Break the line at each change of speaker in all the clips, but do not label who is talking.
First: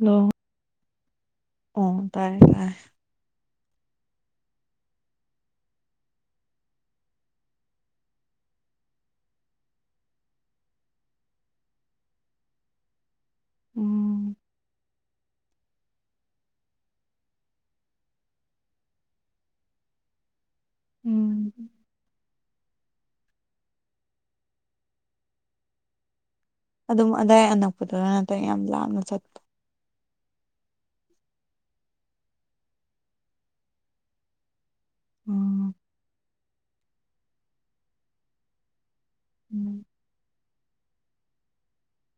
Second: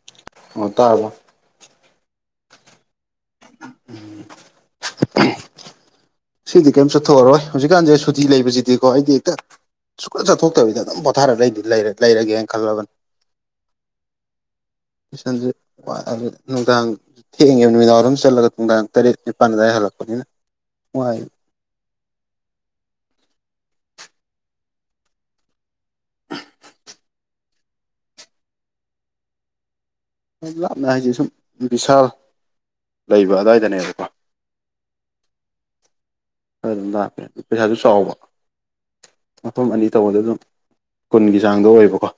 Hello
ꯑꯣ ꯇꯥꯕ꯭ꯔꯣ
ꯑꯣ ꯇꯥꯏꯔꯦ ꯇꯥꯏꯔꯦ
ꯉꯁꯤꯗꯤ ꯀꯩꯝ ꯆꯠꯊꯣꯛꯑꯔꯣꯏ ꯍꯧꯖꯤꯛꯀꯥꯟꯁꯦ ꯁꯨꯇꯤ ꯂꯩꯕꯁꯤꯗꯤꯀꯣ ꯑꯩꯗꯤ ꯍꯦꯛꯇ ꯁꯨꯛꯂꯠ ꯆꯠꯊꯣꯛꯇꯕꯤꯗ ꯑꯗꯨꯝ ꯄꯣꯊꯥꯔ ꯂꯩ ꯂꯩ ꯂꯩꯔꯒꯦꯅ ꯈꯜꯂꯕꯅꯤ
ꯎꯝ
ꯅꯨꯡꯗꯥꯡ ꯊꯦꯡꯉꯦ ꯅꯨꯃꯤꯗꯥꯡꯏꯔꯝ ꯆꯠꯂꯒ ꯅꯨꯡꯗꯥꯡ ꯇꯔꯦꯠ ꯅꯤꯄꯥꯟ ꯑꯗꯨꯋꯥꯏ ꯍꯜꯂꯛꯄꯅꯤꯅ ꯋꯥꯢ
ꯎꯝ ꯑꯗꯨꯝ ꯑꯗꯥꯏ ꯑꯅꯛꯄꯗꯔ ꯅꯠꯇ꯭ꯔꯒ ꯌꯥꯝ ꯂꯥꯞꯅ ꯆꯠ
ꯂꯥꯞꯅ ꯍꯥꯏꯁꯦ ꯁꯨꯝ ꯕꯤꯁꯥꯜ ꯂꯩꯕ ꯑꯗꯨꯋꯥꯏꯗꯅꯦꯕꯀꯣ
ꯎꯝ
ꯈꯔ ꯑꯗꯨꯝ ꯂꯥꯛꯕꯦ ꯄꯩꯁꯥꯁꯨ ꯆꯥꯎꯕ ꯃꯐꯝ
ꯎꯝ
ꯑꯅꯤ ꯇꯧꯕꯗ ꯑꯗꯨꯝ ꯀꯨꯟꯒꯤ ꯆꯥꯡꯗ ꯑꯣꯏꯌꯦꯕꯀꯣ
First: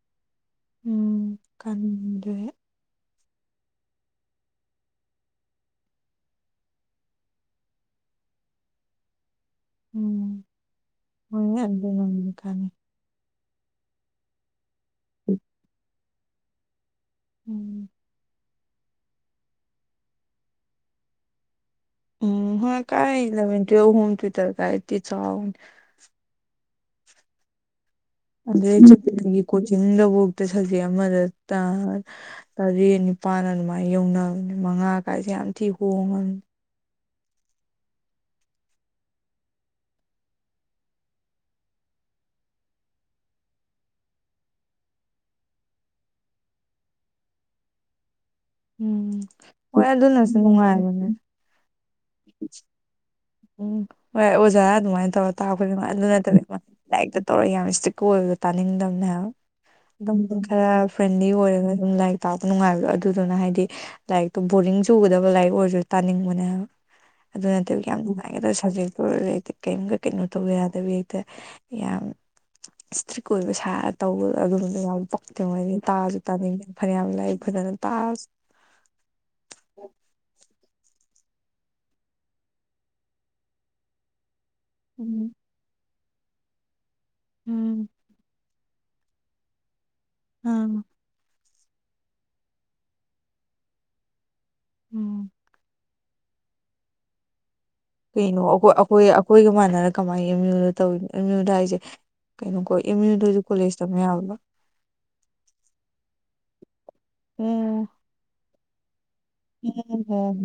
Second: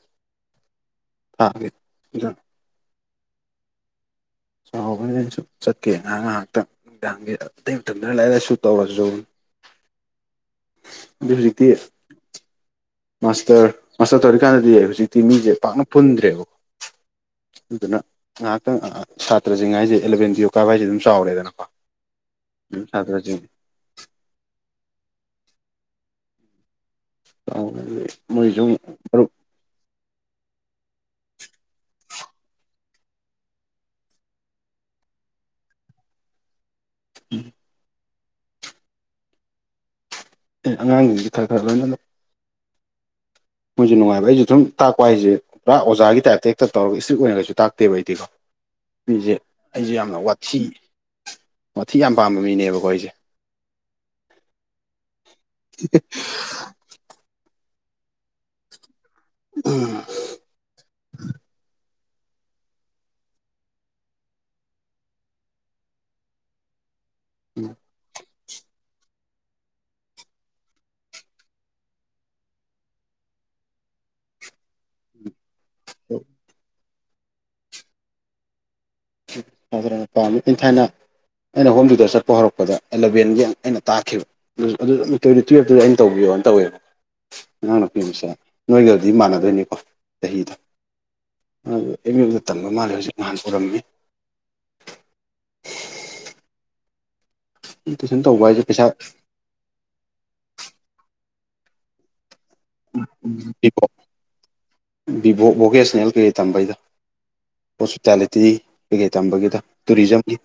ꯎꯝ
ꯊꯥꯒꯤ ꯑꯗꯨ
ꯀꯥꯟꯗꯦ
ꯆꯥꯎꯕꯅꯤꯅ ꯑꯩꯁꯨ ꯆꯠꯇꯦ ꯉꯥꯏꯍꯥꯛ ꯉꯥꯏꯍꯥꯛꯇ ꯅꯨꯡꯗꯥꯡꯒꯤ ꯑꯇꯩ ꯃꯇꯝꯗꯅ ꯂꯥꯏꯔꯤꯛ ꯂꯥꯏꯁꯨ ꯇꯧꯔꯁꯨ
ꯎꯝ
ꯑꯗꯨ
ꯍꯣꯏꯅꯦ
ꯍꯧꯖꯤꯛꯇꯤ
ꯑꯗꯨꯗꯤ ꯅꯪꯗꯤ ꯀꯥꯟꯅꯩ
ꯃꯥꯁꯇꯔ ꯃꯥꯁꯇꯔ ꯇꯧꯔꯤꯀꯥꯟꯗꯗꯤ ꯍꯧꯖꯤꯛꯇꯤ ꯃꯤꯁꯦ ꯄꯥꯛꯅ ꯄꯨꯟꯗ꯭ꯔꯦꯕꯀꯣ
ꯎꯝ
ꯑꯗꯨꯅ ꯉꯥꯏꯍꯥꯛꯇꯪ ꯁꯥꯇ꯭ꯔꯁꯤꯡ ꯍꯥꯏꯁꯦ ꯑꯦꯂꯚꯦꯟ ꯀꯥꯕ ꯍꯥꯏꯁꯦ ꯑꯗꯨꯝ ꯆꯥꯎꯔꯦꯗꯅꯀꯣ
ꯎꯝ ꯍꯣꯢ
ꯑꯗꯨꯝ
ꯀꯥꯏ
ꯁꯥꯇ꯭ꯔꯁꯤꯡ
ꯑꯦꯂꯚꯦꯟ ꯇꯨꯋꯤꯞ ꯍꯣꯝ ꯇꯨꯢꯇ꯭ꯔꯒꯗꯤ ꯆꯥꯎꯔꯦ
ꯑꯥꯎꯦ [inaudible]
ꯑꯗꯩ ꯆ [inaudible] ꯒꯤ ꯀꯣꯆꯤꯡ ꯂꯧꯕꯗ ꯁꯕꯖꯦꯛ ꯑꯃꯗ ꯇꯥ ꯇꯔꯦꯠ ꯅꯤꯄꯥꯜ ꯑꯗꯨꯃꯥꯏꯅ ꯌꯧꯅꯕꯅꯦ ꯃꯉꯥ ꯀꯥꯏꯁꯦ ꯌꯥꯝ ꯊꯤ ꯍꯣꯡꯉꯕꯅꯤ
ꯎꯝ [inaudible] ꯑꯦ ꯑꯉꯥꯡꯁꯤꯡ ꯈꯔ ꯈꯔ ꯂꯣꯏꯅ ꯃꯣꯏꯁꯨ ꯅꯨꯡꯉꯥꯏꯕ ꯑꯩꯁꯨ ꯑꯗꯨꯝ ꯇꯥꯛꯄ ꯍꯥꯏꯁꯦ ꯄꯨꯔꯥ ꯑꯣꯖꯥꯒꯤ ꯇꯥꯏꯞꯇ ꯍꯦꯛꯇꯞ ꯇꯧꯔꯒ ꯏꯁꯇ꯭ꯔꯤꯛ ꯑꯣꯏꯅꯔꯩꯁꯨ ꯇꯥꯛꯇꯦꯕ ꯑꯩꯗꯤꯀꯣ
ꯎꯝ
ꯃꯤꯖꯦ
ꯍꯣꯏ
ꯑꯩꯖꯦ ꯌꯥꯝꯅ
ꯑꯗꯨꯅꯁꯨ
ꯋꯥꯊꯤ
ꯅꯨꯡꯉꯥꯏꯕꯅꯦ
ꯋꯥꯊꯤ ꯌꯥꯝ ꯄꯥꯝꯕ ꯃꯤꯅꯦꯕꯀꯣ ꯑꯩꯖꯦ
ꯎꯝ ꯍꯣꯏ ꯑꯣꯖꯥ ꯑꯗꯨꯃꯥꯏꯅ ꯇꯧꯔ ꯇꯥꯛꯄꯅꯤꯃ ꯑꯗꯨ ꯅꯠꯇꯕ ꯂꯥꯏꯔꯤꯛꯇ ꯇꯧꯔ ꯌꯥꯝ ꯏꯁꯇ꯭ꯔꯤꯛ ꯀꯣꯏꯒ ꯇꯥꯅꯤꯡꯗꯝꯅꯦ ꯍꯥꯏꯕ
ꯎꯝ
ꯑꯗꯨꯝ ꯈꯔ ꯐ꯭ꯔꯦꯟꯂꯤ ꯑꯣꯏꯔꯒ ꯑꯗꯨꯝ ꯂꯥꯏꯔꯤꯛ ꯇꯥꯛꯄ ꯅꯨꯡꯉꯥꯏꯕꯗꯣ ꯑꯗꯨꯗꯨꯅ ꯍꯥꯏꯗꯤ ꯂꯥꯏꯔꯤꯛꯇꯣ ꯕꯣꯔꯤꯡ ꯆꯨꯒꯗꯕ ꯂꯥꯏꯔꯤꯛ ꯑꯣꯏꯔꯁꯨ ꯇꯥꯅꯤꯡꯕꯅꯦꯕ ꯑꯗꯨ ꯅꯠꯇꯕ ꯌꯥꯝ ꯅꯨꯡꯉꯥꯏ ꯍꯥꯏ ꯁꯞꯖꯦꯛꯇꯨ ꯑꯣꯏꯔꯦꯗꯤ ꯀꯔꯤꯝ ꯀꯩꯅꯣ ꯇꯧꯕ ꯌꯥꯗꯕꯤ ꯍꯦꯛꯇ ꯌꯥꯝ ꯏꯁꯇ꯭ꯔꯤꯛ ꯑꯣꯏꯕ ꯁꯥꯔ ꯇꯧꯕꯗꯣ ꯑꯗꯨꯝꯕꯗ ꯌꯥꯝ ꯄ ꯇꯉꯩꯅꯤ ꯇꯥꯁꯨ ꯇꯥꯅꯤꯡꯗꯦꯅ ꯐꯅꯌꯥꯝ ꯂꯩ ꯐꯅꯅ ꯇ
ꯐꯖꯅ ꯄꯥꯝꯃꯤꯠ ꯏꯟ ꯊꯥꯏꯅ [inaudible] ꯑꯩꯅ ꯍꯣꯝ ꯇ꯭ꯌꯨꯇꯔ ꯆꯠꯄ ꯍꯧꯔꯛꯄꯗ ꯑꯦꯂꯕꯦꯟꯒꯤ ꯑꯩꯅ ꯇꯥꯛꯈꯤꯕ ꯑꯗꯨꯁꯨ ꯑꯗꯨꯝ
ꯎꯝ
ꯇꯨꯌꯦꯜꯞꯇꯁꯨ ꯑꯩꯅ ꯇꯧꯕꯤꯌꯣꯅ ꯇꯧꯋꯦꯕ ꯑꯉꯥꯡ
ꯎꯝ
ꯅꯨꯄꯤ ꯃꯆꯥ ꯑꯃ ꯅꯣꯏꯒꯗꯤ ꯃꯥꯟꯅꯗꯣꯏꯅꯤꯀꯣ ꯆꯍꯤꯗꯣ
ꯎꯝ
ꯑꯗꯨ ꯑꯦꯝ ꯌꯨꯗ ꯇꯝꯕ ꯃꯥꯜꯂꯦ ꯍꯧꯖꯤꯛ ꯅꯍꯥꯟ ꯎꯔꯝꯃꯤ
ꯎꯝ
ꯇꯨꯏꯁꯟ
ꯀꯩꯅꯣ
ꯇꯧꯕ ꯍꯥꯏꯁꯦ ꯄꯩꯁꯥ
ꯑꯩꯈꯣꯏ ꯑꯩꯈꯣꯏꯒ ꯃꯥꯟꯅꯔꯅ ꯀꯃꯥꯏꯅ ꯑꯦꯝꯌꯨꯗ ꯇꯧꯔꯤꯕ ꯑꯦꯝꯌꯨ ꯍꯥꯏꯁꯦ ꯀꯩꯅꯣ ꯑꯦꯝ ꯌꯨꯗꯁꯨ ꯀꯣꯂꯦꯖ ꯇꯥꯝ ꯌꯥꯕ
ꯚꯤꯚꯣꯛ ꯚꯣꯀꯦꯁꯟꯅꯜ ꯀꯩꯀꯩ ꯇꯝꯕꯩꯗ
ꯑꯣ
ꯍꯣꯢꯄꯤꯇꯥꯂꯤꯇꯤ ꯀꯩꯀꯩ ꯇꯝꯕꯒꯤꯗ ꯇꯨꯔꯤꯖꯝꯒꯤ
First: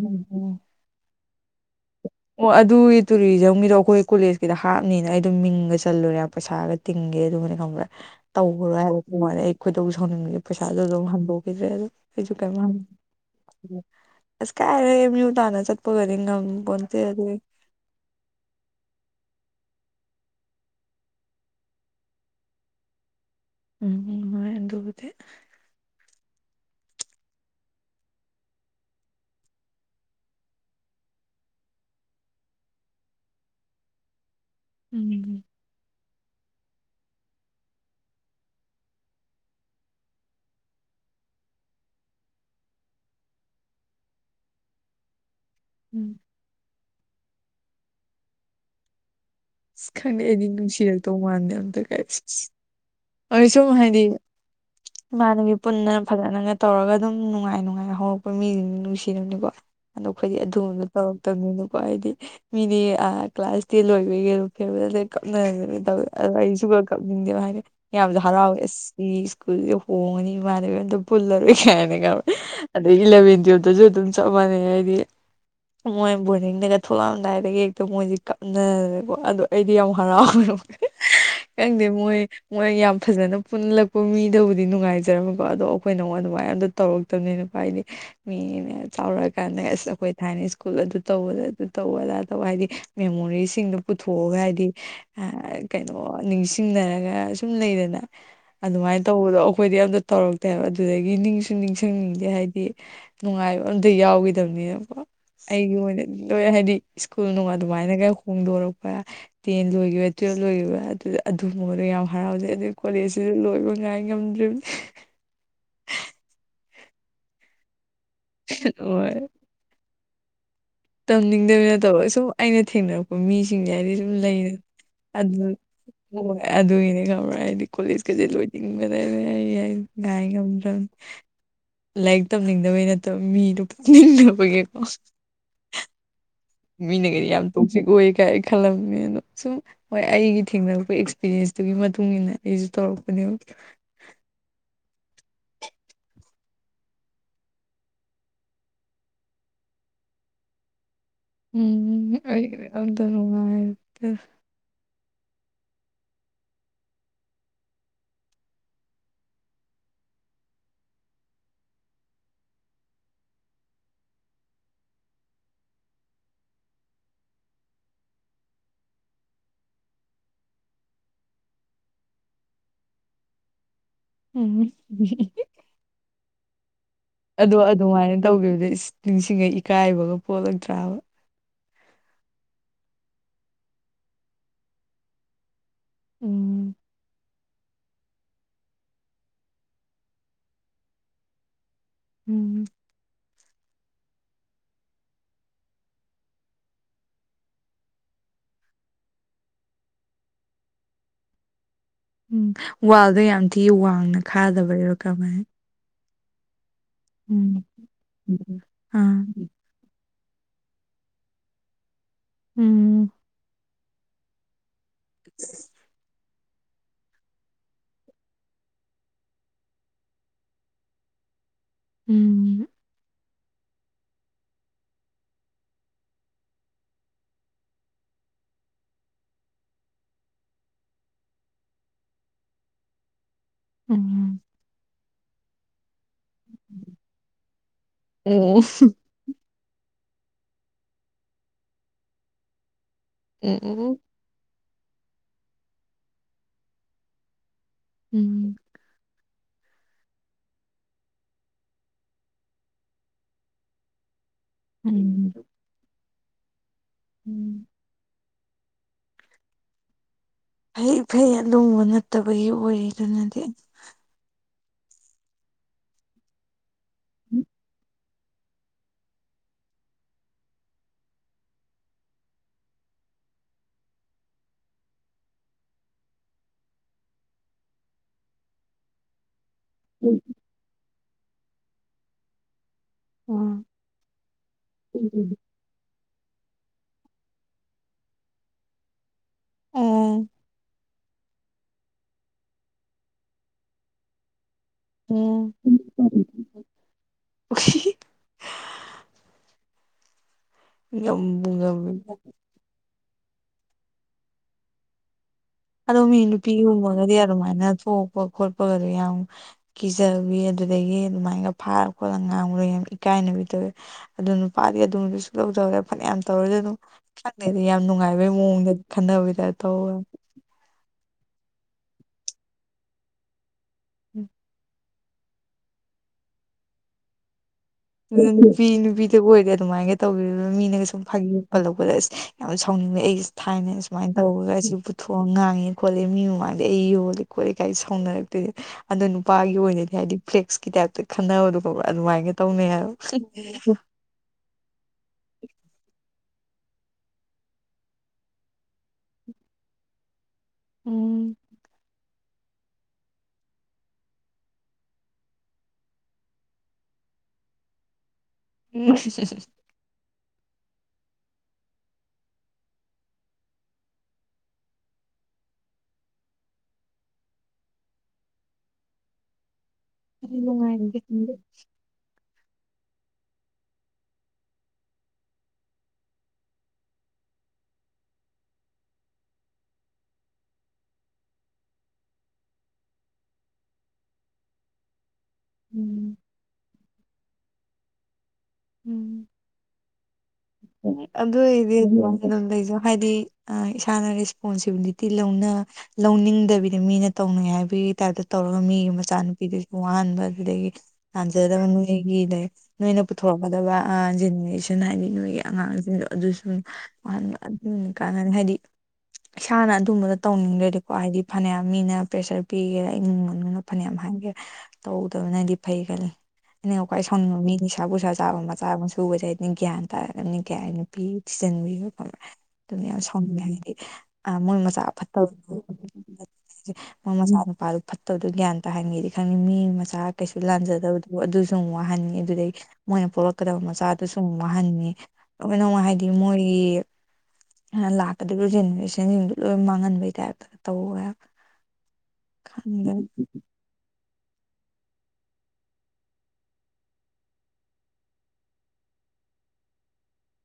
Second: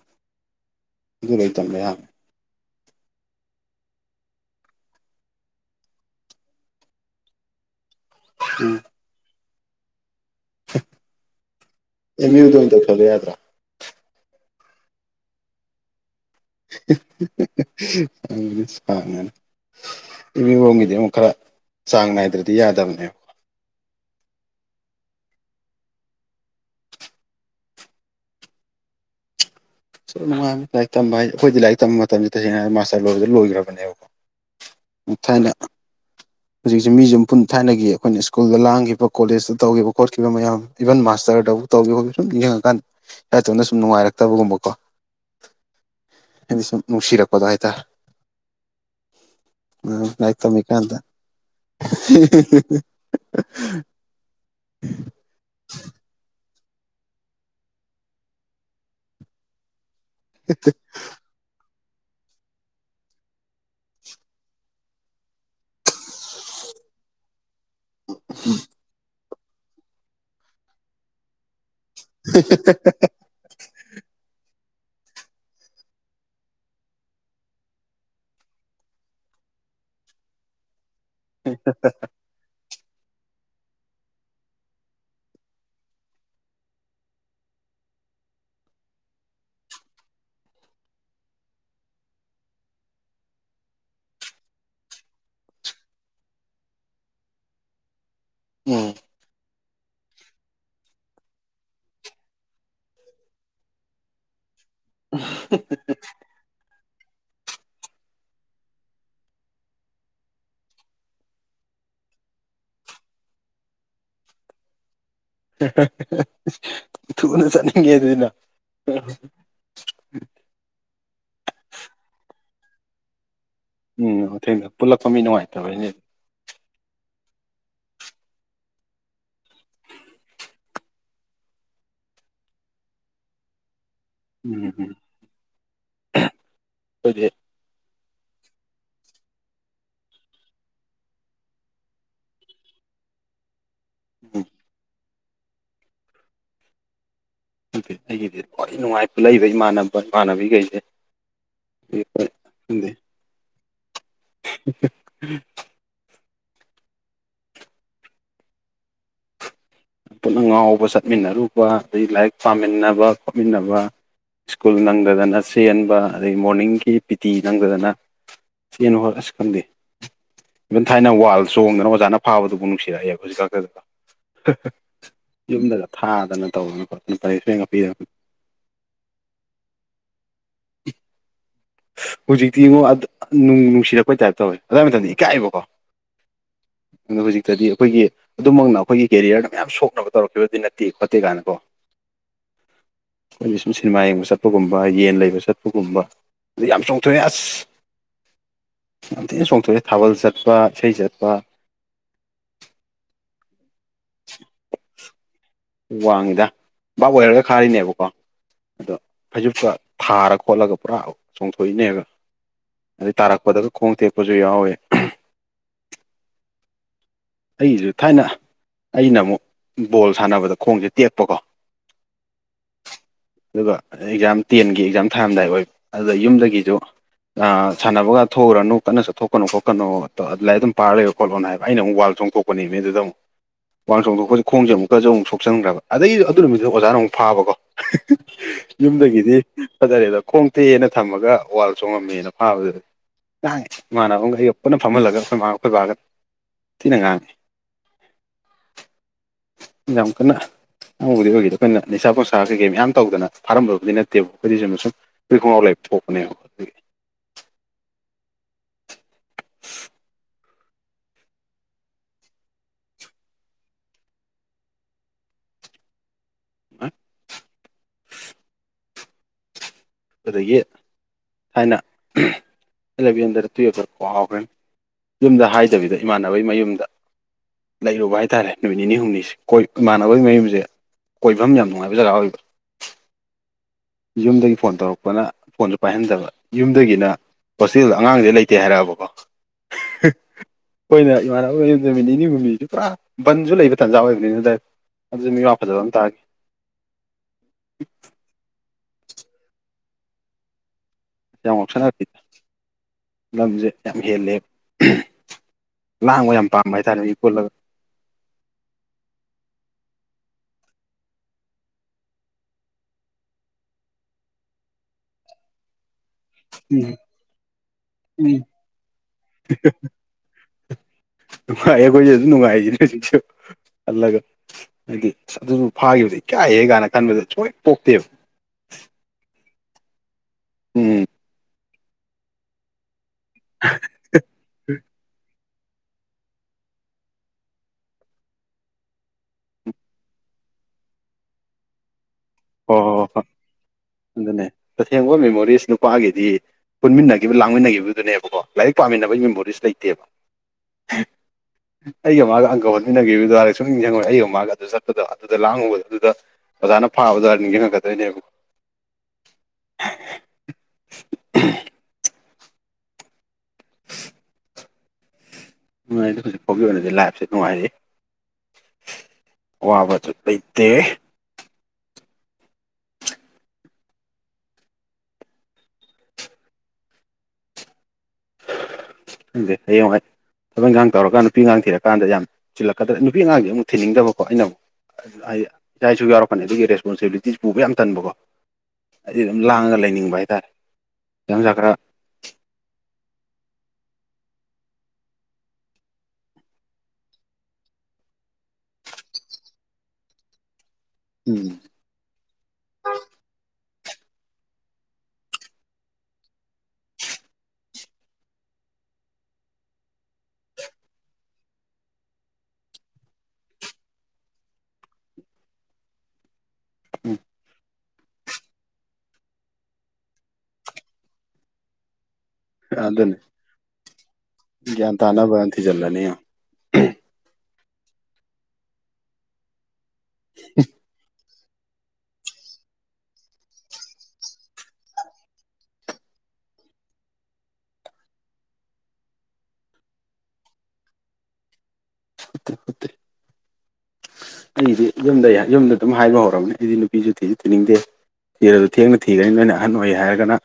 ꯑꯗꯨ ꯀꯩ ꯇꯝꯕ ꯌꯥꯕ
ꯑꯣ ꯑꯗꯨꯒꯤ ꯇꯨꯔꯤꯖꯝꯒꯤꯗꯣ ꯑꯩꯈꯣꯏ ꯀꯣꯂꯦꯖꯀꯤꯗ ꯍꯥꯞꯅꯤꯅ ꯑꯩꯗꯣꯅ ꯃꯤꯡꯒ ꯆꯜꯂꯨꯔꯦ ꯄꯩꯁꯥꯒ ꯇꯤꯡꯒꯦ ꯑꯗꯨꯉꯅꯦ ꯈꯪꯕꯔ ꯇꯧꯈ꯭ꯔꯣꯏ ꯍꯥꯏꯕ ꯀꯃꯥꯏꯅ ꯑꯩ ꯈꯣꯏꯗꯧ ꯁꯥꯎꯅꯤꯡꯉꯦ ꯄꯩꯁꯥꯁꯨ ꯑꯗꯨꯝ ꯍꯟꯗꯣꯛꯈꯤꯗ꯭ꯔꯦꯗ ꯑꯩꯁꯨ ꯀꯩꯝ ꯉꯥꯡ
ꯂꯩ ꯌꯥꯗ꯭ꯔꯥ
ꯑꯁ ꯀꯥꯏ ꯔꯦ ꯑꯦꯝ ꯎ ꯇꯟꯅꯥ ꯆꯠꯄꯒꯗꯤ ꯉꯝ
ꯅꯪ ꯑꯦꯝ ꯎ ꯔꯣꯝꯒꯤꯗꯤ ꯑꯃꯨꯛ ꯈꯔ ꯆꯥꯡ ꯅꯥꯏꯗ꯭ꯔꯗꯤ ꯌꯥꯗꯕꯅꯦꯕ
ꯎꯝ ꯍꯣꯏ ꯗꯨꯕꯨꯗꯤ
ꯁꯨꯝ ꯅꯨꯡꯉꯥꯏ ꯂꯥꯏꯔꯤꯛ ꯇꯝꯕ ꯍꯥꯏ ꯑꯩꯈꯣꯏꯗꯤ ꯂꯥꯏꯔꯤꯛ ꯇꯝꯕ ꯃꯇꯝꯁꯦꯁꯦꯡꯅ ꯃꯥꯁꯇꯔ ꯂꯣꯏꯔ ꯂꯣꯏꯈ꯭ꯔꯕꯅꯦꯕ ꯃ
ꯎꯝ
ꯊꯥꯏꯅ ꯍꯧꯖꯤꯛꯁꯦ ꯃꯤꯖꯦ ꯑꯃ ꯄꯨꯟ ꯊꯥꯏꯅꯒꯤ ꯑꯩꯈꯣꯏꯅ ꯁ꯭ꯀꯨꯜꯗ ꯂꯥꯡꯒꯤꯕ ꯀꯣꯂꯦꯖꯇ ꯇꯧꯈꯤꯕ ꯈꯣꯠꯈꯤꯕ ꯃꯌꯥꯝ ꯏꯚꯟ ꯃꯥꯁꯇꯔꯗꯕ ꯇꯧꯒꯤꯕ ꯁꯨꯝ ꯅꯤꯡꯖꯤꯡꯉ ꯀꯥꯟ ꯏꯇꯣꯟꯗ ꯁꯨꯝ ꯅꯨꯡꯉꯥꯏꯔꯛꯇꯕꯒꯨꯝꯕ ꯀꯣ [inaudible]
ꯎꯝ
ꯍꯥꯏꯗꯤ ꯁꯨꯝ ꯅꯨꯡꯁꯤꯔꯛꯄꯗꯣ ꯍꯥꯏꯇꯥꯔꯦ
ꯑꯁ
ꯎꯝ
ꯈꯪꯉꯗꯦ
ꯂꯥꯏꯔꯤꯛ
ꯑꯩꯗꯤ
ꯇꯝꯃꯤꯀꯥꯟꯗ
ꯅꯨꯡꯁꯤꯔꯛꯇꯧ ꯃꯥꯟꯗꯦ ꯌꯥꯝ ꯑꯣꯏ ꯁꯨꯝ ꯍꯥꯏꯗꯤ
ꯍ
ꯏꯃꯥꯟꯅꯕꯤ ꯄꯨꯟꯅ ꯐꯖꯅꯒ ꯇꯧꯔꯒ ꯑꯗꯨꯝ ꯅꯨꯡꯉꯥꯏ ꯅꯨꯡꯉꯥꯏ ꯍꯧꯔꯛꯄ ꯃꯤꯁꯤꯡ ꯅꯨꯡꯁꯤꯔꯝꯅꯤꯀꯣ ꯑꯗꯣ ꯑꯩꯈꯣꯏꯗꯤ ꯑꯗꯨꯨꯝꯕꯗꯣ ꯇꯧꯔꯛꯇꯝꯅꯤꯅꯀꯣ ꯍꯥꯏꯗꯤ ꯃꯤꯗꯤ ꯑ ꯀ꯭ꯂꯥꯁ ꯇꯦꯟ ꯂꯣꯏꯕꯒꯤ ꯐꯤꯌ꯭ꯔꯋꯦꯜꯗ ꯀꯞꯅꯗꯅꯒ ꯇꯧꯋꯤ ꯑꯗꯣ ꯑꯩ ꯁꯨꯀꯞ ꯀꯞꯅꯤꯡꯗꯦ ꯍꯥꯏꯗꯤ ꯌꯥꯝꯖꯨ ꯍꯔꯥꯎꯋꯦ ꯑꯁ ꯃꯤ ꯁ꯭ꯀꯨꯜꯁꯦ ꯍꯣꯡꯉꯅꯤ ꯏꯃꯥꯟꯅꯕ ꯑꯝꯇ ꯄꯨꯜꯂꯔꯣꯏ ꯀꯥꯏꯅ ꯀ ꯑꯗꯩ ꯏꯂꯚꯦꯟ ꯇꯨ ꯑꯗꯨꯁꯨ ꯑꯗꯨꯝ ꯆꯞ ꯃꯥꯟꯅꯩ ꯍꯥꯏꯗꯤ ꯃꯣꯏ ꯕꯣꯔꯗꯤꯡꯗꯒ ꯊꯣꯛꯂꯛꯑꯝꯗꯥꯏꯒꯤ ꯍꯦꯛꯇꯥ ꯃꯣꯏꯖꯦ ꯀꯞꯅꯗꯅꯀꯣ ꯑꯗꯣ ꯑꯩꯗꯤ ꯌꯥꯝ ꯍꯔꯥꯎꯋꯦ ꯈꯪꯗꯦ ꯃꯣꯏ ꯃꯣꯏ ꯌꯥꯝ ꯐꯖꯅ ꯄꯨꯜꯂꯛꯄ ꯃꯤꯗꯕꯨꯗꯤ ꯅꯨꯡꯉꯥꯏꯖꯔꯝꯃꯣꯏꯀꯣ ꯑꯗꯣ ꯑꯩꯈꯣꯏꯅ ꯑꯃꯉꯣꯟ ꯑꯗꯨ ꯇꯧꯔꯛꯇꯕꯅꯦꯅꯄꯥꯥꯏꯗꯤ ꯃꯤꯅꯦ ꯆꯥꯎꯔꯛꯑꯀꯥꯟꯗ ꯑꯁ ꯑꯩꯈꯣꯏ ꯊꯥꯏꯅ ꯁ꯭ꯀꯨꯜ ꯑꯗꯨ ꯇꯧꯕꯗ ꯑꯗꯨ ꯇꯧꯕꯗ ꯇꯧꯕ ꯍꯥꯏꯗꯤ ꯃꯦꯃꯣꯔꯤꯁꯤꯡꯗꯣ ꯄꯨꯊꯣꯛꯑꯒ ꯍꯥꯏꯗꯤ ꯀꯩꯅꯣ ꯅꯤꯡꯁꯤꯡꯅꯔꯒ ꯁꯨꯝ ꯂꯩꯔꯗ
ꯎꯝ
ꯑꯗꯨꯃꯥꯏꯅ ꯇꯧꯕꯗꯣ ꯑꯩꯈꯣꯏꯗꯤ ꯑꯝꯇ ꯇꯧꯔꯛꯇꯦꯕ ꯑꯗꯨꯗꯒꯤ ꯅꯤꯡꯁꯨ ꯅꯤꯡꯁꯤꯡꯅꯤꯡꯗꯦ ꯍꯥꯏꯗꯤ ꯅꯨꯡꯉꯥꯏꯕ ꯑꯝꯇ ꯌꯥꯎꯒꯤꯗꯕꯅꯤꯅꯀꫭ ꯑꯩꯒꯤ ꯑꯣꯏꯅ ꯂꯣꯏꯔꯦ ꯍꯥꯏꯗꯤ ꯏꯁ꯭ꯀꯨꯜ ꯅꯨꯡ ꯑꯗꯨꯃꯥꯏꯅꯒ ꯍꯣꯡꯗꯣꯔꯛꯄ ꯇꯦꯟ ꯂꯣꯏꯒꯤꯕ ꯇꯨꯋꯦꯞ ꯂꯣꯏꯒꯤꯕ ꯑꯗꯨ ꯑꯗꯨꯒꯨꯝꯕ ꯂꫭꯏ ꯌꯥꯎꯋ ꯍꯔꯥꯎꯖꯩ ꯑꯗꯨ ꯀꯣꯂꯦꯖꯁꯤꯁꯨ ꯂꯣꯏꯕ ꯉꯥꯏ ꯉꯝꯗ꯭ꯔꯤꯕꯅꯤ
ꯊꯨꯅ ꯆꯠꯅꯤꯡꯒꯦ ꯑꯗꯨꯗꯤꯅꯪ
ꯍꫭꯏ ꯇꯝꯅꯤꯡꯗꯕꯩ ꯅꯠꯇꯕ ꯁꯨꯝ ꯑꯩꯅ ꯊꯦꯡꯅꯔ ꯃꯤꯁꯤꯡꯖꯦ ꯍꯥꯏꯗꯤ ꯑꯗꯨꯝ
ꯎꯝ
ꯂꯩ
ꯃꯊꯪꯗ ꯄꯨꯜꯂꯛꯄ ꯃꯤ
ꯑꯗꯨ
ꯅꯨꯡꯉꯥꯏꯇꯕꯩꯅꯦ
ꯍꯣꯏ ꯑꯗꯨꯒꯤꯅꯦ ꯈꯪꯕ꯭ꯔꯥ ꯑꯩꯗꯤ ꯀꯣꯂꯦꯖꯀꯁꯦ ꯂꯣꯏꯅꯤꯡꯕ ꯂꯩ ꯑꯩ ꯉꯥꯏ ꯉꯝꯗ꯭ꯔꯝ ꯂꯥꯏꯔꯤꯛ ꯇꯝꯅꯤꯡꯗꯕꯩ ꯅꯠꯇꯕ ꯃꯤꯗꯣ
ꯎꯝ
ꯄꯨꯟꯅꯤꯡꯗꯕꯒꯤꯀꯣ
ꯎꯝ
ꯃꯤꯅ ꯀꯩꯗꯤ
ꯑꯩꯈꯣꯏꯗꯤ
ꯌꯥꯝ ꯇꯣꯛꯁꯤꯀ ꯑꯣꯏ ꯀꯥꯏ ꯈꯜꯂꯝꯃꯦ ꯗꯣ ꯁꯨꯝ ꯍꯣꯏ ꯑꯩꯒꯤ ꯊꯦꯡꯅꯔꯛꯄ ꯑꯦꯛꯁꯄꯤꯔꯤꯟꯁꯇꯨꯒꯤ ꯃꯇꯨꯡ ꯏꯟꯅ ꯑꯩꯖꯨ ꯇꯧꯔꯛꯄꯅꯦꯕ
ꯎꯝ ꯑꯗꯨꯗꯤ ꯑꯩꯒꯤꯗꯤ ꯈ꯭ꯋꯥꯏ ꯅꯨꯡꯉꯥꯏ ꯄꯨꯜꯂꯛꯏꯕ ꯏꯃꯥꯟꯅꯕ ꯏꯃꯥꯟꯅꯕꯤꯈꯩꯁꯦ
ꯎꯝ
ꯑꯩꯈꯣꯏ
ꯑꯩ ꯑꯇ ꯅꯨꯉꯥꯏꯇ
ꯎꯝ ꯄꯨꯟꯅ ꯉꯥꯎꯕ ꯆꯠꯃꯤꯟꯅꯔꯨꯕ ꯑꯗꯩ ꯂꯥꯏꯔꯤꯛ ꯄꯥꯃꯤꯟꯅꯕ ꯈꯣꯠꯃꯤꯟꯅꯕ ꯏꯁ꯭ꯀꯨꯜ ꯅꯪꯗꯗꯅ ꯆꯦꯟꯕ ꯑꯗꯩ ꯃꯣꯔꯅꯤꯡꯒꯤ ꯄꯤ ꯇꯤ ꯅꯪꯗꯗꯅ ꯆꯟꯅ ꯍꯣꯛ ꯑꯁꯈꯪꯗꯦ ꯑꯗꯨꯝ ꯊꯥꯏꯅ ꯋꯥꯜ ꯆꯣꯡꯗꯅ ꯑꯣꯖꯥꯅꯥ ꯐꯥꯕꯗꯨꯕꯨꯛ ꯅꯨꯡꯁꯤꯔꯛꯑꯦꯕ ꯍꯧꯖꯤꯛ ꯈꯛꯇꯗ
ꯎꯝ
ꯌꯨꯝꯗꯒ ꯊꯥꯗꯅ ꯇꯧꯒꯤꯕ
ꯑꯗꯣ ꯑꯗꯨꯃꯥꯏꯅ ꯇꯧꯈꯤꯕꯖꯦ ꯅꯤꯡꯁꯤꯡꯉꯩ ꯏꯀꯥꯏꯕꯒ ꯄꯣꯛꯂꯛꯇ꯭ꯔꯥꯕ
ꯍꯧꯖꯤꯛꯇꯤꯕꫭ ꯅꯨꯡꯕꯨ ꯅꯨꯡꯁꯤꯔꯛꯄꯩ ꯇꯥꯏꯞ ꯇꯧꯋꯦ ꯑꯗꯥꯏ ꯃꯇꯝꯗꯤ ꯏꯀꯥꯏꯌꯦꯕꯀꯣ
ꯎꯝ
ꯍꯧꯖꯤꯛꯇꯗꯤ ꯑꯩꯈꯣꯏꯒꯤ ꯑꯗꯨꯃꯛꯅ ꯑꯩꯈꯣꯏꯒꯤ ꯀꯦꯔꯤꯌꯔꯗ ꯃꯌꯥꯝ ꯁꯣꯛꯅꯕ ꯇꯧꯔꯛꯈꯤꯕꯗꯤ ꯅꯠꯇꯦ ꯈꯣꯠꯇꯦ ꯀꯥꯏꯅꯀꯣ
ꯎꯝ
ꯑꯩꯈꯣꯏꯗꯤ ꯁꯨꯝ ꯁꯤꯅꯤꯃꯥ ꯌꯦꯡꯕ ꯆꯠꯄꯒꯨꯝꯕ ꯌꯦꯟ ꯂꯩꯕ ꯆꯠꯄꯒꯨꯝꯕ ꯑꯗꯩ ꯌꯥꯝ ꯆꯣꯡꯊꯣꯛꯑꯦ ꯑꯁ ꯌꯥꯝ ꯊꯤꯅ ꯆꯣꯡꯊꯣꯛꯑꯦ ꯊꯥꯕꯜ ꯆꯠꯄ ꯏꯁꯩ ꯆꯠꯄ
ꯎꯝ ꯋꯥꯜꯗꯣ ꯌꯥꯝ ꯊꯤ ꯋꯥꯡꯅ ꯈꯥꯗꯕꯩꯔꯣ ꯀꯃꯥꯏꯅ
ꯋꯥꯡꯉꯤꯗ ꯕꯥꯞ ꯑꯣꯏꯔꯒ
ꯎꯝ
ꯈꯥꯔꯤꯅꯦꯕꯀꯣ ꯑꯗꯣ
ꯑꯥ
ꯐꯩꯖꯨꯞꯀ ꯊꯥꯔ ꯈꯣꯠꯂꯒ ꯄꯨꯔꯥ ꯆꯣꯡꯊꯣꯛꯏꯅꯦꯕ
ꯎꯝ
ꯑꯗꯩ ꯇꯥꯔꯛꯄꯗꯒ ꯈꯣꯡ ꯊꯦꯛꯄꯁꯨ ꯌꯥꯎꯋꯤ
[inaudible]
ꯑꯩꯖꯨ ꯊꯥꯏꯅ ꯑꯩꯅ ꯑꯃꯨꯛ ꯕꯣꯜ ꯁꯥꯟꯅꯕꯗ ꯈꯣꯡꯖꯦ ꯇꯦꯛꯄꯀꯣ
ꯎꯝ
ꯑꯗꯨꯒ ꯑꯦꯛꯖꯥꯝ ꯇꯦꯟꯒꯤ ꯑꯦꯛꯖꯥꯝ ꯊꯔꯝꯗꯥꯏ ꯑꯣꯏꯕ ꯑꯗꯨꯗ ꯌꯨꯝꯗꯒꯤꯖꯨ ꯑ ꯁꯥꯟꯅꯕꯒ ꯊꯣꯛꯎꯔꯅꯨ ꯀꯟꯅ ꯆꯠ ꯊꯣꯛ ꯀꯅꯨ ꯈꯣꯠꯀꯅꯣ ꯑꯗꯨ ꯂꯥꯏꯔꯤꯛ ꯑꯗꯨꯝ ꯄꯥꯔꯂꯩꯌꯨ ꯈꯣꯠꯂꯨꯅ ꯍꯥꯏꯕ ꯑꯩꯅ ꯑꯃꯨꯛ ꯋꯥꯜ ꯆꯣꯡꯊꯣꯛꯄꯅꯦꯃꯦ ꯑꯗꯨꯗ ꯑꯃꯨꯛ ꯋꯥꯜ
ꯎꯝ
ꯆꯣꯡꯊꯣꯛꯄꯖꯤ ꯈꯣꯡꯖꯦ ꯑꯃꯨꯛ ꯄꯖꯨ ꯑꯃꯨꯛ ꯁꯣꯛꯆꯟꯒꯔꯕ ꯑꯗꯩ ꯑꯗꯨ ꯅꯨꯃꯤꯠꯇꯨ ꯑꯣꯖꯥꯅ ꯑꯃꯨꯛ ꯐꯥꯕꯀꯣ
ꯑꯣ
ꯌꯨꯝꯗꯒꯤꯗꯤ ꯐꯖꯔꯦꯗꫭ ꯈꯣꯡꯇꯦꯛꯑꯦꯅ ꯊꯝꯃꯒ ꯋꯥꯜ ꯆꯣꯡꯉꯝꯃꯦꯅ ꯐꯥꯕꯗꯨꯗꯤ
ꯎꯝ
ꯏꯃꯥꯟꯅꯕ ꯑꯃꯒ ꯄꯨꯟꯅ ꯐꯝꯍꯜꯂꯒ ꯑꯩꯈꯣꯏ ꯃꯥꯒ ꯑꯩꯈꯣꯏ ꯕꯥꯒ ꯊꯤꯅꯉꯥꯡꯉꯦ
ꯎꯝ
ꯌꯥꯝ ꯀꯟꯅ ꯑꯉꯧꯕꯗꯤ ꯑꯣꯏꯒꯤꯗꯤ ꯑꯩꯈꯣꯏꯅ ꯅꯤꯁꯥ ꯄꯨꯁꯥ ꯀꯩꯀꯩ ꯃꯌꯥꯝ ꯇꯧꯗꯅ ꯐꯥꯔꯝꯕꯕꯨꯗꯤ ꯅꯠꯇꯦꯕ ꯑꯈꫭꯏꯗꯤ ꯆꯨꯝꯅ ꯁꯨꯝ
ꯎꯝ
ꯐꯨꯔꯤꯠ ꯈꫭꯡꯒꯥꯎ ꯂꯩꯕ ꯊꫭꯛꯄꯅꯦꯕ
ꯎꯝ ꯐꯩ-ꯐꯩ ꯑꯗꯨꯨꯝꯕ ꯅꯠꯇꯕꯒꯤ ꯑꯣꯏꯔꯤ ꯗꯨꯅꯗꯤ꯫
[unintelligible]
[unintelligible]
ꯑꯗꯒꯤ ꯊꯥꯏꯅ ꯑꯦꯂꯚꯦꯟꯗꯔ ꯇꯨꯌꯦꯜꯐꯇꯔ ꯀꯥꯎꯈ꯭ꯔꯦꯅꯦ꯫ ꯌꯨꯝꯗ ꯍꯥꯏꯗꯕꯤꯗ ꯏꯃꯥꯟꯅꯕꯩ ꯃꯌꯨꯝꯗ ꯂꯩꯔꯨꯕ ꯍꯥꯏꯇꯥꯔꯦ ꯅꯨꯃꯤꯠ ꯅꯤꯅꯤ ꯍꯨꯝꯅꯤꯁꯤ꯫ ꯀꫭꯏ ꯏꯃꯥꯟꯅꯕꯒꯤ ꯃꯌꯨꯝꯁꯦ ꯀꯣꯏꯐꯝ ꯌꯥꯝ ꯅꯨꯡꯉꯥꯏꯕ ꯖꯒꯥ ꯑꯣꯏꯕ꯫
ꯑꯣ꯫
ꯌꯨꯝꯗꯒꯤ ꯐꯣꯟ ꯇꯧꯔꯛꯄꯅ ꯐꯣꯟꯖꯨ ꯄꯥꯏꯍꯟꯗꯕ ꯌꯨꯝꯗꯒꯤꯅ ꯍꯣꯁꯇꯦꯜꯗ ꯑꯉꯥꯡꯖꯦ ꯂꯩꯇꯦ ꯍꯥꯏꯔꯛꯑꯕꯀꯣ ꯍ [unintelligible] ꯑꯩꯈꯣꯏꯅ ꯏꯃꯥꯟꯅꯕꯩ ꯃꯌꯨꯝꯗ ꯅꯨꯃꯤꯠ ꯅꯤꯅꯤ ꯍꯨꯝꯅꯤꯖꯤ ꯄꯨꯔꯥ ꯕꯟꯖꯨ ꯂꯩꯕ ꯇꯟꯖꯥ ꯑꯣꯏꯕꯅꯤꯅꯦ ꯑꯗꯨꯗꯥ
ꯑꫭ [unintelligible]
ꯌꯥꯝ
ꯉꯝꯃꯤ
ꯉꯎꯁꯟꯅꯔꯛꯏꯗ ꯂꯝꯖꯦ ꯌꯥꯝ ꯍꯦꯜꯂꯦ
ꯑꯗꯣ ꯃꯤ
ꯂꯥꯡꯕ ꯌꯥꯝ ꯄꯥꯝꯕ ꯍꯥꯏꯇꯥꯔꯦ ꯃꯤ
ꯅꯨꯄꯤꯒꯨꯝꯕꯒꯗꯤ
ꯄꯨꯜꯂꯒ
ꯑꯗꯨꯃꯥꯏꯅ ꯊꯣꯛꯄ ꯈꯣꯠꯄꯒꯗꯨ ꯌꯥꯝ ꯀꯤꯖꯕꯤ ꯑꯗꯨꯗꯒꯤ ꯑꯗꯨꯃꯥꯏꯒ ꯐꯥꯔ ꯈꯣꯠꯂꯒ ꯉꯥꯡꯕꯗꯣ ꯌꯥꯝ ꯏꯀꯥꯏꯅꯕꯤ ꯇꯧꯋꯤ ꯑꯗꯨ ꯅꯨꯄꯥꯗꯤ ꯑꯗꯨꯝꯁ ꯂꯧ ꯇꯧꯔꯦ ꯐꯅꯌꯥꯝ ꯇꯧꯔꯣꯏꯗꯅ
ꯎꯝ
ꯈꯪꯗꯩꯗꯤ ꯌꯥꯝ ꯅꯨꯡꯉꯥꯏꯕꯩ
ꯎꯝ
ꯃꯑꯣꯡꯗ ꯈꯟꯅꯕꯩ ꯇꯥꯏꯞ ꯇꯧꯏ
ꯅꯨꯡꯉꯥꯏ ꯑꯩꯈꯣꯏꯁꯨ ꯑꯗꯨꯝ ꯅꯨꯡꯉꯥꯏꯔꯤ ꯍꯧꯖꯤꯛꯁꯨ ꯈꯜꯂꯒ꯫
ꯎꯝ
ꯍꯥꯏꯗꯤ ꯑꯁ ꯑꯗꯨꯗꯨ ꯐꯥꯈꯤꯕꯗꯩ ꯏꯀꯥꯏꯍꯦ ꯀꯥꯏꯅ ꯈꯟꯕꯗꫭ ꯁꯣꯏ ꯄꯣꯛꯇꯦꯕ꯫
ꯑꯗꯨꯝ ꯅꯨꯄꯤ ꯅꯨꯄꯤꯗꯕꯨ ꯑꯣꯏꯔꯗꯤ ꯑꯗꯨꯃꯥꯏꯅꯒ ꯇꯧꯕꯤ ꯃꯤꯅꯒ ꯁꯨꯝ
ꯎꯝ
ꯐꯥꯒꯤ ꯄꯜꯂꯨꯕꯗ ꯑꯁ ꯌꯥꯝ ꯁꯥꯎꯅꯤꯡꯑꯦ ꯑꯩꯒꯤꯁ ꯊꯥꯏꯅ ꯁꯨꯃꯥꯏꯅ ꯇꯧꯔꯒ ꯑꯩ ꯄꯨꯊꯣꯛꯑꯒ ꯉꯥꯡꯑꯦ ꯈꯣꯠꯂꯦ ꯃꯤ ꯃꯃꯥꯡꯗꯦ ꯑꯩ ꯌꯣꯜꯂꯦ ꯈꯣꯠꯂꯦ ꯀꯥꯏ ꯁꯥꯎꯅꯔꯛꯇꯣꯏꯁꯦ꯫ ꯑꯗꯣ ꯅꯨꯄꯥꯒꯤ ꯑꯣꯏꯅꯗꯤ ꯍꯥꯏꯗꯤ ꯐ꯭ꯂꯦꯛꯁꯀꯤ ꯇꯥꯏꯞꯇ ꯈꯟꯅꯕꯗꯣ ꯈ꯭ꯪꯕ꯭ꯔꯥ ꯑꯗꯨꯃꯥꯏꯅ ꯇꯧꯅꯩ
ꯍꯣꯏ
ꯍꯥꯏꯕ
ꯍꯣꯏ ꯍꯣꯏ ꯍꯣꯏ ꯑꯗꯨꯅꯦ ꯇꯊꯦꯡꯕꯜ ꯃꯦꯃꯣꯔꯤꯁ ꯅꯨꯄꯥꯒꯤꯗꯤ ꯄꯨꯟꯃꯤꯟꯅꯈꯤꯕ ꯂꯥꯡꯃꯤꯟꯅꯈꯤꯕꯗꯨꯅꯦꯕꯀꯣ ꯂꯥꯏꯔꯤꯛ ꯄꯥꯃꯤꯟꯅꯕꯒꯤ ꯃꯦꯃꯣꯔꯤꯁ ꯂꯩꯇꯦꯕ꯫
ꯎꯝ
[unintelligible] ꯑꯩꯒ ꯃꯥꯒ ꯑꯪꯀ ꯍꯣꯠꯃꯤꯟꯅꯈꯤꯕꯗꯣ ꯍꯥꯏꯔ ꯁꯨꯛ ꯅꯤꯡꯁꯪꯑꫭꯏ ꯑꯩꯒ ꯃꯥꯒ ꯑꯗꯨ ꯆꯠꯄꯗꯣ ꯑꯗꯨꯗ ꯂꯥꯡꯉꯨꯕꯗꯨꯗ ꯑꯗꯨꯗ ꯑꯣꯖꯥꯅ ꯐꯥꯕꯗꫭ ꯍꯥꯏꯔ ꯅꯤꯡꯖꯪꯉꯛꯀꯗꯣꯏꯅꯦꯕꯀꫭ꯫
[unintelligible]
ꯅꯨꯡꯉꯥꯏ ꯍꯧꯖꯤꯛꯐꯥꯎꯒꯤ ꯑꯣꯏꯅꯗꯤ ꯂꯥꯏꯐꯁꯦ ꯅꯨꯡꯉꯥꯏꯔꯤ ꯑꯋꯥꯕ
[inaudible]
ꯈꯪꯗꯦ ꯍꯌꯦꯡꯋꯥꯏ ꯊꯕꯛ ꯏꯪꯈꯥꯡ ꯇꯧꯔꯀꯥꯟ ꯅꯨꯄꯤ ꯑꯥꯉꯥꯡ ꯊꯤꯔꯀꯥꯟꯗ ꯌꯥꯝ ꯆꯤꯜꯂꯛꯀꯗ꯭ꯔ ꯅꯨꯄꯤ ꯑꯉꯥꯡꯁꯦ ꯑꯃꯨꯛ ꯊꯤꯅꯤꯡꯗꯕꯣ ꯑꯩꯅ ꯑꯃꯨꯛ꯫ ꯑꯩ ꯏꯁ ꯏꯔꯥꯏꯁꯨ
ꯎꯝ
ꯌꯥꯎꯔꯛꯀꯅꯤ ꯑꯗꯨꯒꯤ ꯔꯦꯁꯄꯣꯟꯁꯤꯕꯤꯂꯤꯇꯤꯁꯦ ꯄꯨꯕ ꯌꯥꯝ ꯇꯟꯕꯀꯣ꯫ ꯑꯩꯗꯤ ꯑꯗꯨꯝ ꯂꯥꯡꯑꯒ ꯂꯩꯅꯤꯡꯕ ꯍꯥꯏꯇꯥꯔꯦ꯫ ꯃꯆꯥ ꯈꯔ
ꯑꯗꯨꯏꯗꯤ [inaudible] ꯂꯩꯖ ꯍꯥꯏꯗꯤ ꯏꯁꯥꯅ ꯔꯦꯁꯄꯣꯟꯁꯤꯕꯤꯂꯤꯇꯤ ꯂꯧꯅ ꯂꯧꯅꯤꯡꯗꯕꯤꯗ ꯃꯤꯅ ꯇꯧꯅꯩ ꯍꯥꯏꯕꯒꯤ ꯇꯥꯏꯞꯇ ꯇꯧꯔꯒ ꯃꯤꯒꯤ ꯃꯆꯥꯅꯨꯄꯤꯗꯨꯁꯨ ꯋꯥꯍꯟꯕ ꯑꯗꯨꯗꯒꯤ
ꯎꯝ
ꯂꯥꯟꯝꯖꯗꯕ ꯅꯣꯏꯒꯤꯗ ꯅꯣꯏꯅ ꯄꯨꯊꯣꯔꯛꯀꯗꯕ ꯖꯦꯅꯦꯔꯦꯁꯟ ꯍꯥꯏꯅꯤ ꯅꯣꯏꯒꯤ ꯑꯉꯥꯡꯁꯤꯡꯗꯣ ꯑꯗꯨꯁꯨ ꯑꯗꯨꯝ [inaudible] ꯍꯥꯏꯗꯤ ꯏꯁꯥꯅ ꯑꯗꯨꯝꯕꯗꯣ ꯇꯧꯅꯤꯡꯗ꯭ꯔꯗꯤꯀꯣ ꯍꯥꯏꯗꯤ ꯐꯅꯌꯥꯝ ꯃꯤꯅ ꯄ꯭ꯔꯦꯁꯔ ꯄꯤꯒꯦꯔꯥ ꯏꯃꯨꯡ ꯃꯨꯡꯅ ꯐꯅꯌꯥꯝ ꯍꯥꯏꯒꯦ ꯇꯧꯗꯕꯅꯗꯤ ꯐꯩ ꯈꯜꯂꯤ꯫ ꯑꯩꯅ ꯈ꯭ꯋꯥꯏ
ꯎꯝ
ꯁꯧꯅꯤꯡꯕ ꯃꯤ ꯅꯤꯁꯥ ꯕꯨꯁꯥ ꯆꯥꯕ ꯃꯆꯥ ꯃꯁꯨꯒꯁꯦ ꯍꯥꯏꯅ ꯒ꯭ꯌꯥꯟ ꯇꯥꯏ꯫ [inaudible] ꯑꯗꯨꯝ ꯌꯥꯝ
ꯑꯗꯨꯅꯤ
ꯁꯥꯎꯅꯤꯡꯉꯦ ꯍꯥꯏꯗꯤ ꯑ ꯃꯣꯏ ꯃꯆꯥ
ꯒ꯭ꯌꯥꯟ ꯇꯥꯅꯕꯅ
ꯐꯠꯇꯕꯗꯣ
ꯊꯤꯖꯤꯜꯂꯅꯤ
ꯃꯣꯏ ꯃꯆꯥ ꯅꯨꯄꯥꯗꯨ ꯐꯠꯇꯕꯗꯣ ꯒ꯭ꯌꯥꯟ ꯇꯥꯍꯟꯗꯤ ꯈꯪꯉꯤ ꯃꯤ ꯃꯆꯥ ꯀꯩꯁꯨ ꯂꯥꯟꯖꯗꯕꯗꯨꯕꯄ ꯑꯗꯨꯖꯄ ꯑꯃꯨꯛ ꯋꯥꯍꯟꯅꯤ ꯑꯗꯨꯗꯩ ꯃꯣꯏꯅ ꯄꯣꯛꯂꯛꯀꯗꯕ ꯃꯆꯥꯗꯨꯁꯨ ꯑꯃꯨꯛ ꯋꯥꯍꯟꯅꯤ [unintelligible] ꯍꯥꯏꯗꯤ ꯃꯣꯏꯒꯤ ꯂꯥꯛꯀꯗꯧꯕ ꯖꯦꯅꯦꯔꯦꯁꯟꯁꯤꯡꯗꯨ ꯂꯣꯏ ꯃꯥꯡꯍꯟꯕꯩ ꯇꯥꯏꯞꯇ ꯇꯧꯋꯦ ꯈꯪꯗꯦ
ꯑꯩꯗꯤ ꯌꯨꯝꯗ ꯌꯨꯝꯗ ꯑꯗꯨꯝ ꯍꯥꯏꯕ ꯍꯧꯔꯕꯅꯤ ꯑꯩꯗꯤ ꯅꯨꯄꯤꯁꯨ ꯊꯤꯁꯨ ꯊꯤꯅꯤꯡꯗꯦ [unintelligible] ꯊꯦꯡꯅ ꯊꯤꯒꯅꯤ ꯅꯣꯏꯅ ꯑꯍꯟ ꯑꯣꯏ ꯍꯥꯏꯔꯒꯅ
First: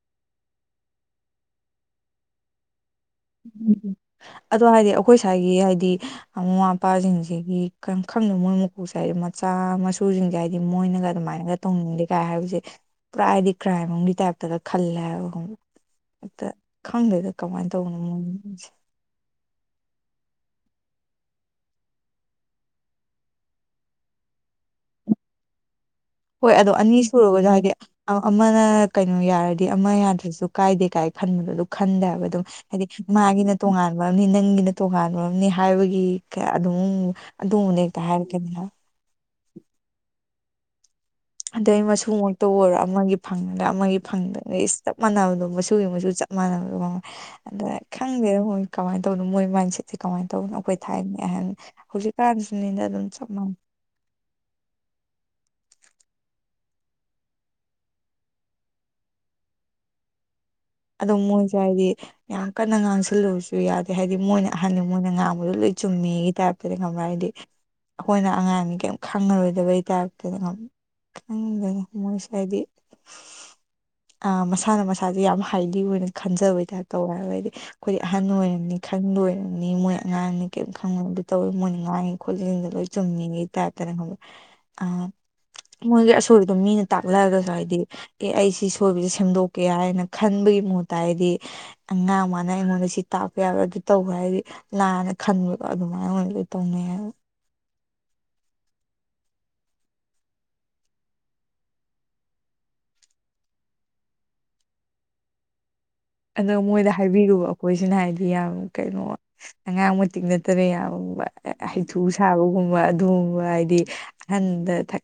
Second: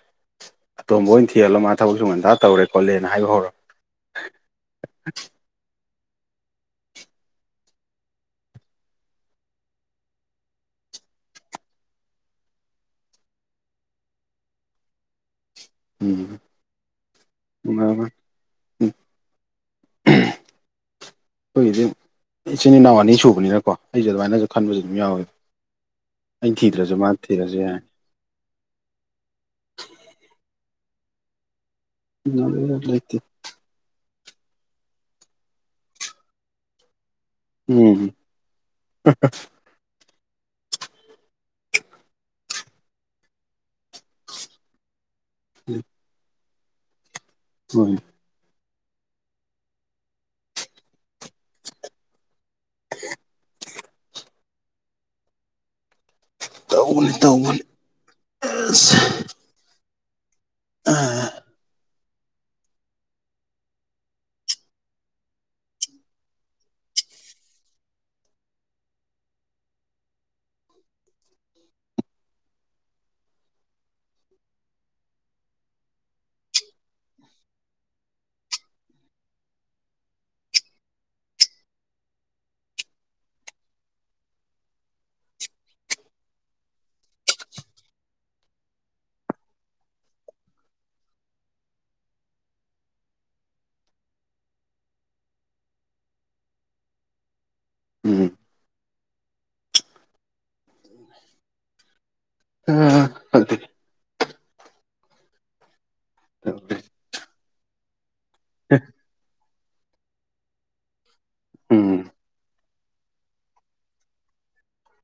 ꯑꯇꯣꯝꯕ ꯑꯣꯏꯅ ꯊꯤꯍꯜꯂꯣ ꯃꯥ ꯊꯕꯛꯁꯨ ꯉꯟꯇꯥ ꯇꯧꯔꯦ ꯈꯣꯠꯂꯦꯅ ꯍꯥꯏ ꯍꯧ
ꯎꯝ ꯑꯗꯣ ꯍꯥꯏꯗꯤ ꯑꯩꯈꯣꯏ ꯁ꯭ꯥꯏꯒꯤ ꯍꯥꯏꯗꯤ ꯃꯃꯥ ꯃꯄꯥꯖꯤꯡꯖꯤꯒꯤ ꯈꯪ ꯈꯪ ꯃꯣꯏ ꯃꯀꯣꯛꯁꯦ ꯍꯥꯏꯗꯤ ꯃꯆꯥ ꯃꯁꯨꯁꯤꯡꯁꯦ ꯍꯥꯏꯗꯤ ꯃꯣꯏꯅꯒ ꯑꯗꯨꯃꯥꯏꯅꯒ ꯇꯧꯅꯤꯡꯗꯦ ꯀꯥꯏ ꯍꯥꯏꯕꯁꯦ ꯄꯨꯔꯥ ꯍꯥꯏꯗꯤ ꯀ꯭ꯔꯥꯏꯝ ꯑꯃꯒꯤ ꯇꯥꯏꯞꯇꯒ ꯈꯜꯂꯦ ꯍꯥꯏꯕ
ꯎꯝ
ꯇ ꯈꯪꯗꯦꯗ ꯀꯃꯥꯏꯅ ꯇ
[inaudible] ꯈꯣꯏꯒꯤꯗꯤ ꯏꯆꯤꯟ ꯏꯅꯥꯎ ꯑꯅꯤ ꯁꯨꯕꯅꯤꯅꯀꯣ ꯑꯩꯁꯦ ꯑꯗꯨꯃꯥꯏꯅꯁꯨ ꯈꯟꯕꯁꯨ ꯑꯗꯨꯝ ꯌꯥꯎꯋꯦ꯫
ꯍꯣꯏ
ꯑꯩꯅ
ꯑꯗꯣ
ꯊꯤꯗ꯭ꯔꯁꯨ
ꯑꯅꯤ
ꯃꯥ
ꯁꯨꯔꯒꯁꯨ
ꯊꯤꯔꯁꯨ
ꯍꯥꯏꯗꯤ
ꯌꯥꯏ
ꯑ ꯑꯃꯅ ꯀꯩꯅꯣ ꯌꯥꯔꯗꯤ ꯑꯃ ꯌꯥꯗ꯭ꯔꯁꯨ ꯀꯥꯏꯗꯦ ꯀꯥꯏ ꯈꯟꯕꯗꫭ ꯑꯗꯨ ꯈꯟꯗꯦ ꯍꯥꯏꯕ ꯑꯗꯨꯝ ꯍꯥꯏꯗꯤ
ꯂꯩꯇꯦ
ꯃꯥꯒꯤꯅ ꯇꯣꯉꯥꯟꯕ ꯑꯃꯅꯤ ꯅꯪꯒꯤꯅ ꯇꯣꯉꯥꯟꯕꯝꯅꯤ ꯍꯥꯏꯕꯒꯤ ꯀꯩ ꯑꯗꯨꯝ ꯑꯗꯨꯝꯕꯗ ꯍꯦꯛꯇ
ꯎꯝ
ꯍꯥꯏꯔꯛꯀꯅꯤ ꯍꯥ
[unintelligible]
ꯑꯗꯩ ꯃꯆꯨꯃꯛꯇ ꯑꯣꯏꯔꯣ ꯑꯃꯒꯤ ꯐꯪꯉꯗ ꯑꯃꯒꯤ ꯐꯪꯗꯅ ꯏꯁ ꯆꯞ ꯃꯥꯟꯅꯕꯗꯣ ꯃꯆꯨꯒꯤ ꯃꯆꯨ ꯆꯞ [unintelligible] ꯑꯗꯥ
ꯍꯣꯏ
ꯈꯪꯗꯦꯗ ꯃꯣꯏ ꯀꯃꯥꯏꯅ ꯇꯧꯅꯣ ꯃꯣꯏ ꯃꯥꯏꯟꯁꯦꯠꯁꯦ ꯀꯃꯥꯏꯅ ꯇꯧꯕꯅꯣ ꯑꯩꯈꯣꯏ ꯊꯥꯏꯅ [unintelligible] ꯍꯧꯖꯤꯛꯀꯥꯟꯁꯨꯅꯤꯗ ꯑꯗꯨꯝ ꯆꯞ ꯃꯥꯟꯅꯩ
ꯇꯧꯕꯅꯦ ꯇꯧꯕꯅꯦ ꯑꯁ
ꯑꯗꯣ ꯃꯣꯏꯖꯦ ꯍꯥꯏꯔꯗꯤ ꯌꯥꯝ ꯀꯟꯅ ꯉꯥꯡꯁꯤꯜꯂꯨꯨꯔꯁꯨ ꯌꯥꯗꯦ ꯍꯥꯏꯗꯤ ꯃꯣꯏꯅ ꯑꯍꯟ ꯃꯣꯏꯅ ꯉꯥꯡꯕꯗ ꯂꯣꯏ ꯆꯨꯝꯃꯦꯒꯤ ꯇꯥꯏꯞꯇ ꯈꯪꯕꯔ ꯍꯥꯏꯗꯤ ꯑꯩꯈꯣꯏꯅ ꯑꯉꯥꯡꯅꯤ ꯀꯩꯝ ꯈꯪꯉꯔꯣꯏꯗꯧꯕꯩ ꯇꯥꯔꯞꯇ ꯑꯩꯉꯣꯟꯗ ꯈꯪꯗꯦ ꯃꯣꯏꯁꯥꯏꯗꯤ ꯍꯥꯏꯗꯤ ꯑꯥ ꯃꯁꯥꯅ ꯃꯁꯥꯥꯗ ꯌꯥꯝ ꯍꯜꯗꯤ ꯑꯣꯏꯅ ꯈꯟꯖꯕꯩꯇꯔꯄ ꯇꯧꯋꯦ ꯍꯥꯏꯕ ꯑꯩꯗꯤ ꯑꯩꯈꯣꯏꯗꯤ ꯑꯍꯟ ꯑꯣꯏꯔꯅꯤ ꯈꯪ ꯂꯣꯏꯔꯕꯅꯤ ꯃꯣꯏ ꯑꯉꯥꯡꯅ ꯀꯔꯤꯝ ꯈꯪꯉꯣꯏ ꯇꯧꯋꯤ ꯃꯣꯏꯅ ꯉꯥꯡꯉꯤ ꯈꯣꯠꯂꯤꯖꯤꯡꯗꯣ ꯂꯣꯏ ꯆꯨꯝꯉꯦ [unintelligible] ꯈꯪꯕꯔ ꯑꯥ ꯑꯩꯉꯣꯟꯗꯗꯤ ꯑꯁꯣꯏꯕꯗꯣ ꯃꯤꯅ ꯇꯥꯛꯑꯒꯁꯨ ꯑꯩꯗꯤ ꯑꯦ ꯑꯩ ꯁꯤ ꯁꯣꯏꯕꯁꯦ ꯁꯦꯝꯗꯣꯛꯀꯦ ꯍꯥꯏꯅ ꯈꯟꯕꯒꯤ ꯃꯨꯠꯇ ꯍꯥꯏꯗꯤ ꯑꯉꯥꯡ ꯃꯥꯅ ꯑꯩꯉꯣꯟꯗ ꯁꯤ ꯇꯥꯛꯄ ꯌꯥꯕ꯭ꯔꯥ ꯑꯗꯨ ꯇꯧꯕ ꯍꯥꯏꯗꯤ ꯂꯥꯟꯅ ꯈꯟꯕꯗꯣ ꯑꯗꯨꯃꯥꯏꯅ ꯑꯣꯏꯅ ꯇꯧꯅꯩ ꯍꯥꯏꯕ
ꯎꯝ ꯎꯝ ꯐꯥꯠꯇꯦ
ꯑꯗꯣ ꯃꯣꯏꯗ ꯍꯥꯏꯕꯤꯔꯨꯕ ꯑꯩꯈꯣꯏꯁꯤꯅ ꯍꯥꯏꯗꯤ ꯌꯥꯝ ꯀꯩꯅꯣ ꯑꯉꯥꯡ ꯃꯇꯤꯛ ꯅꯠꯇꯅ ꯌꯥꯝꯕ
ꯎꯝ
ꯍꯩꯊꯄ ꯁꯥꯕꯒꯨꯝꯕ ꯑꯗꯨꯒꯨꯝꯕ ꯍꯥꯏꯗꯤ ꯑꯍꯟꯗ ꯊꯛ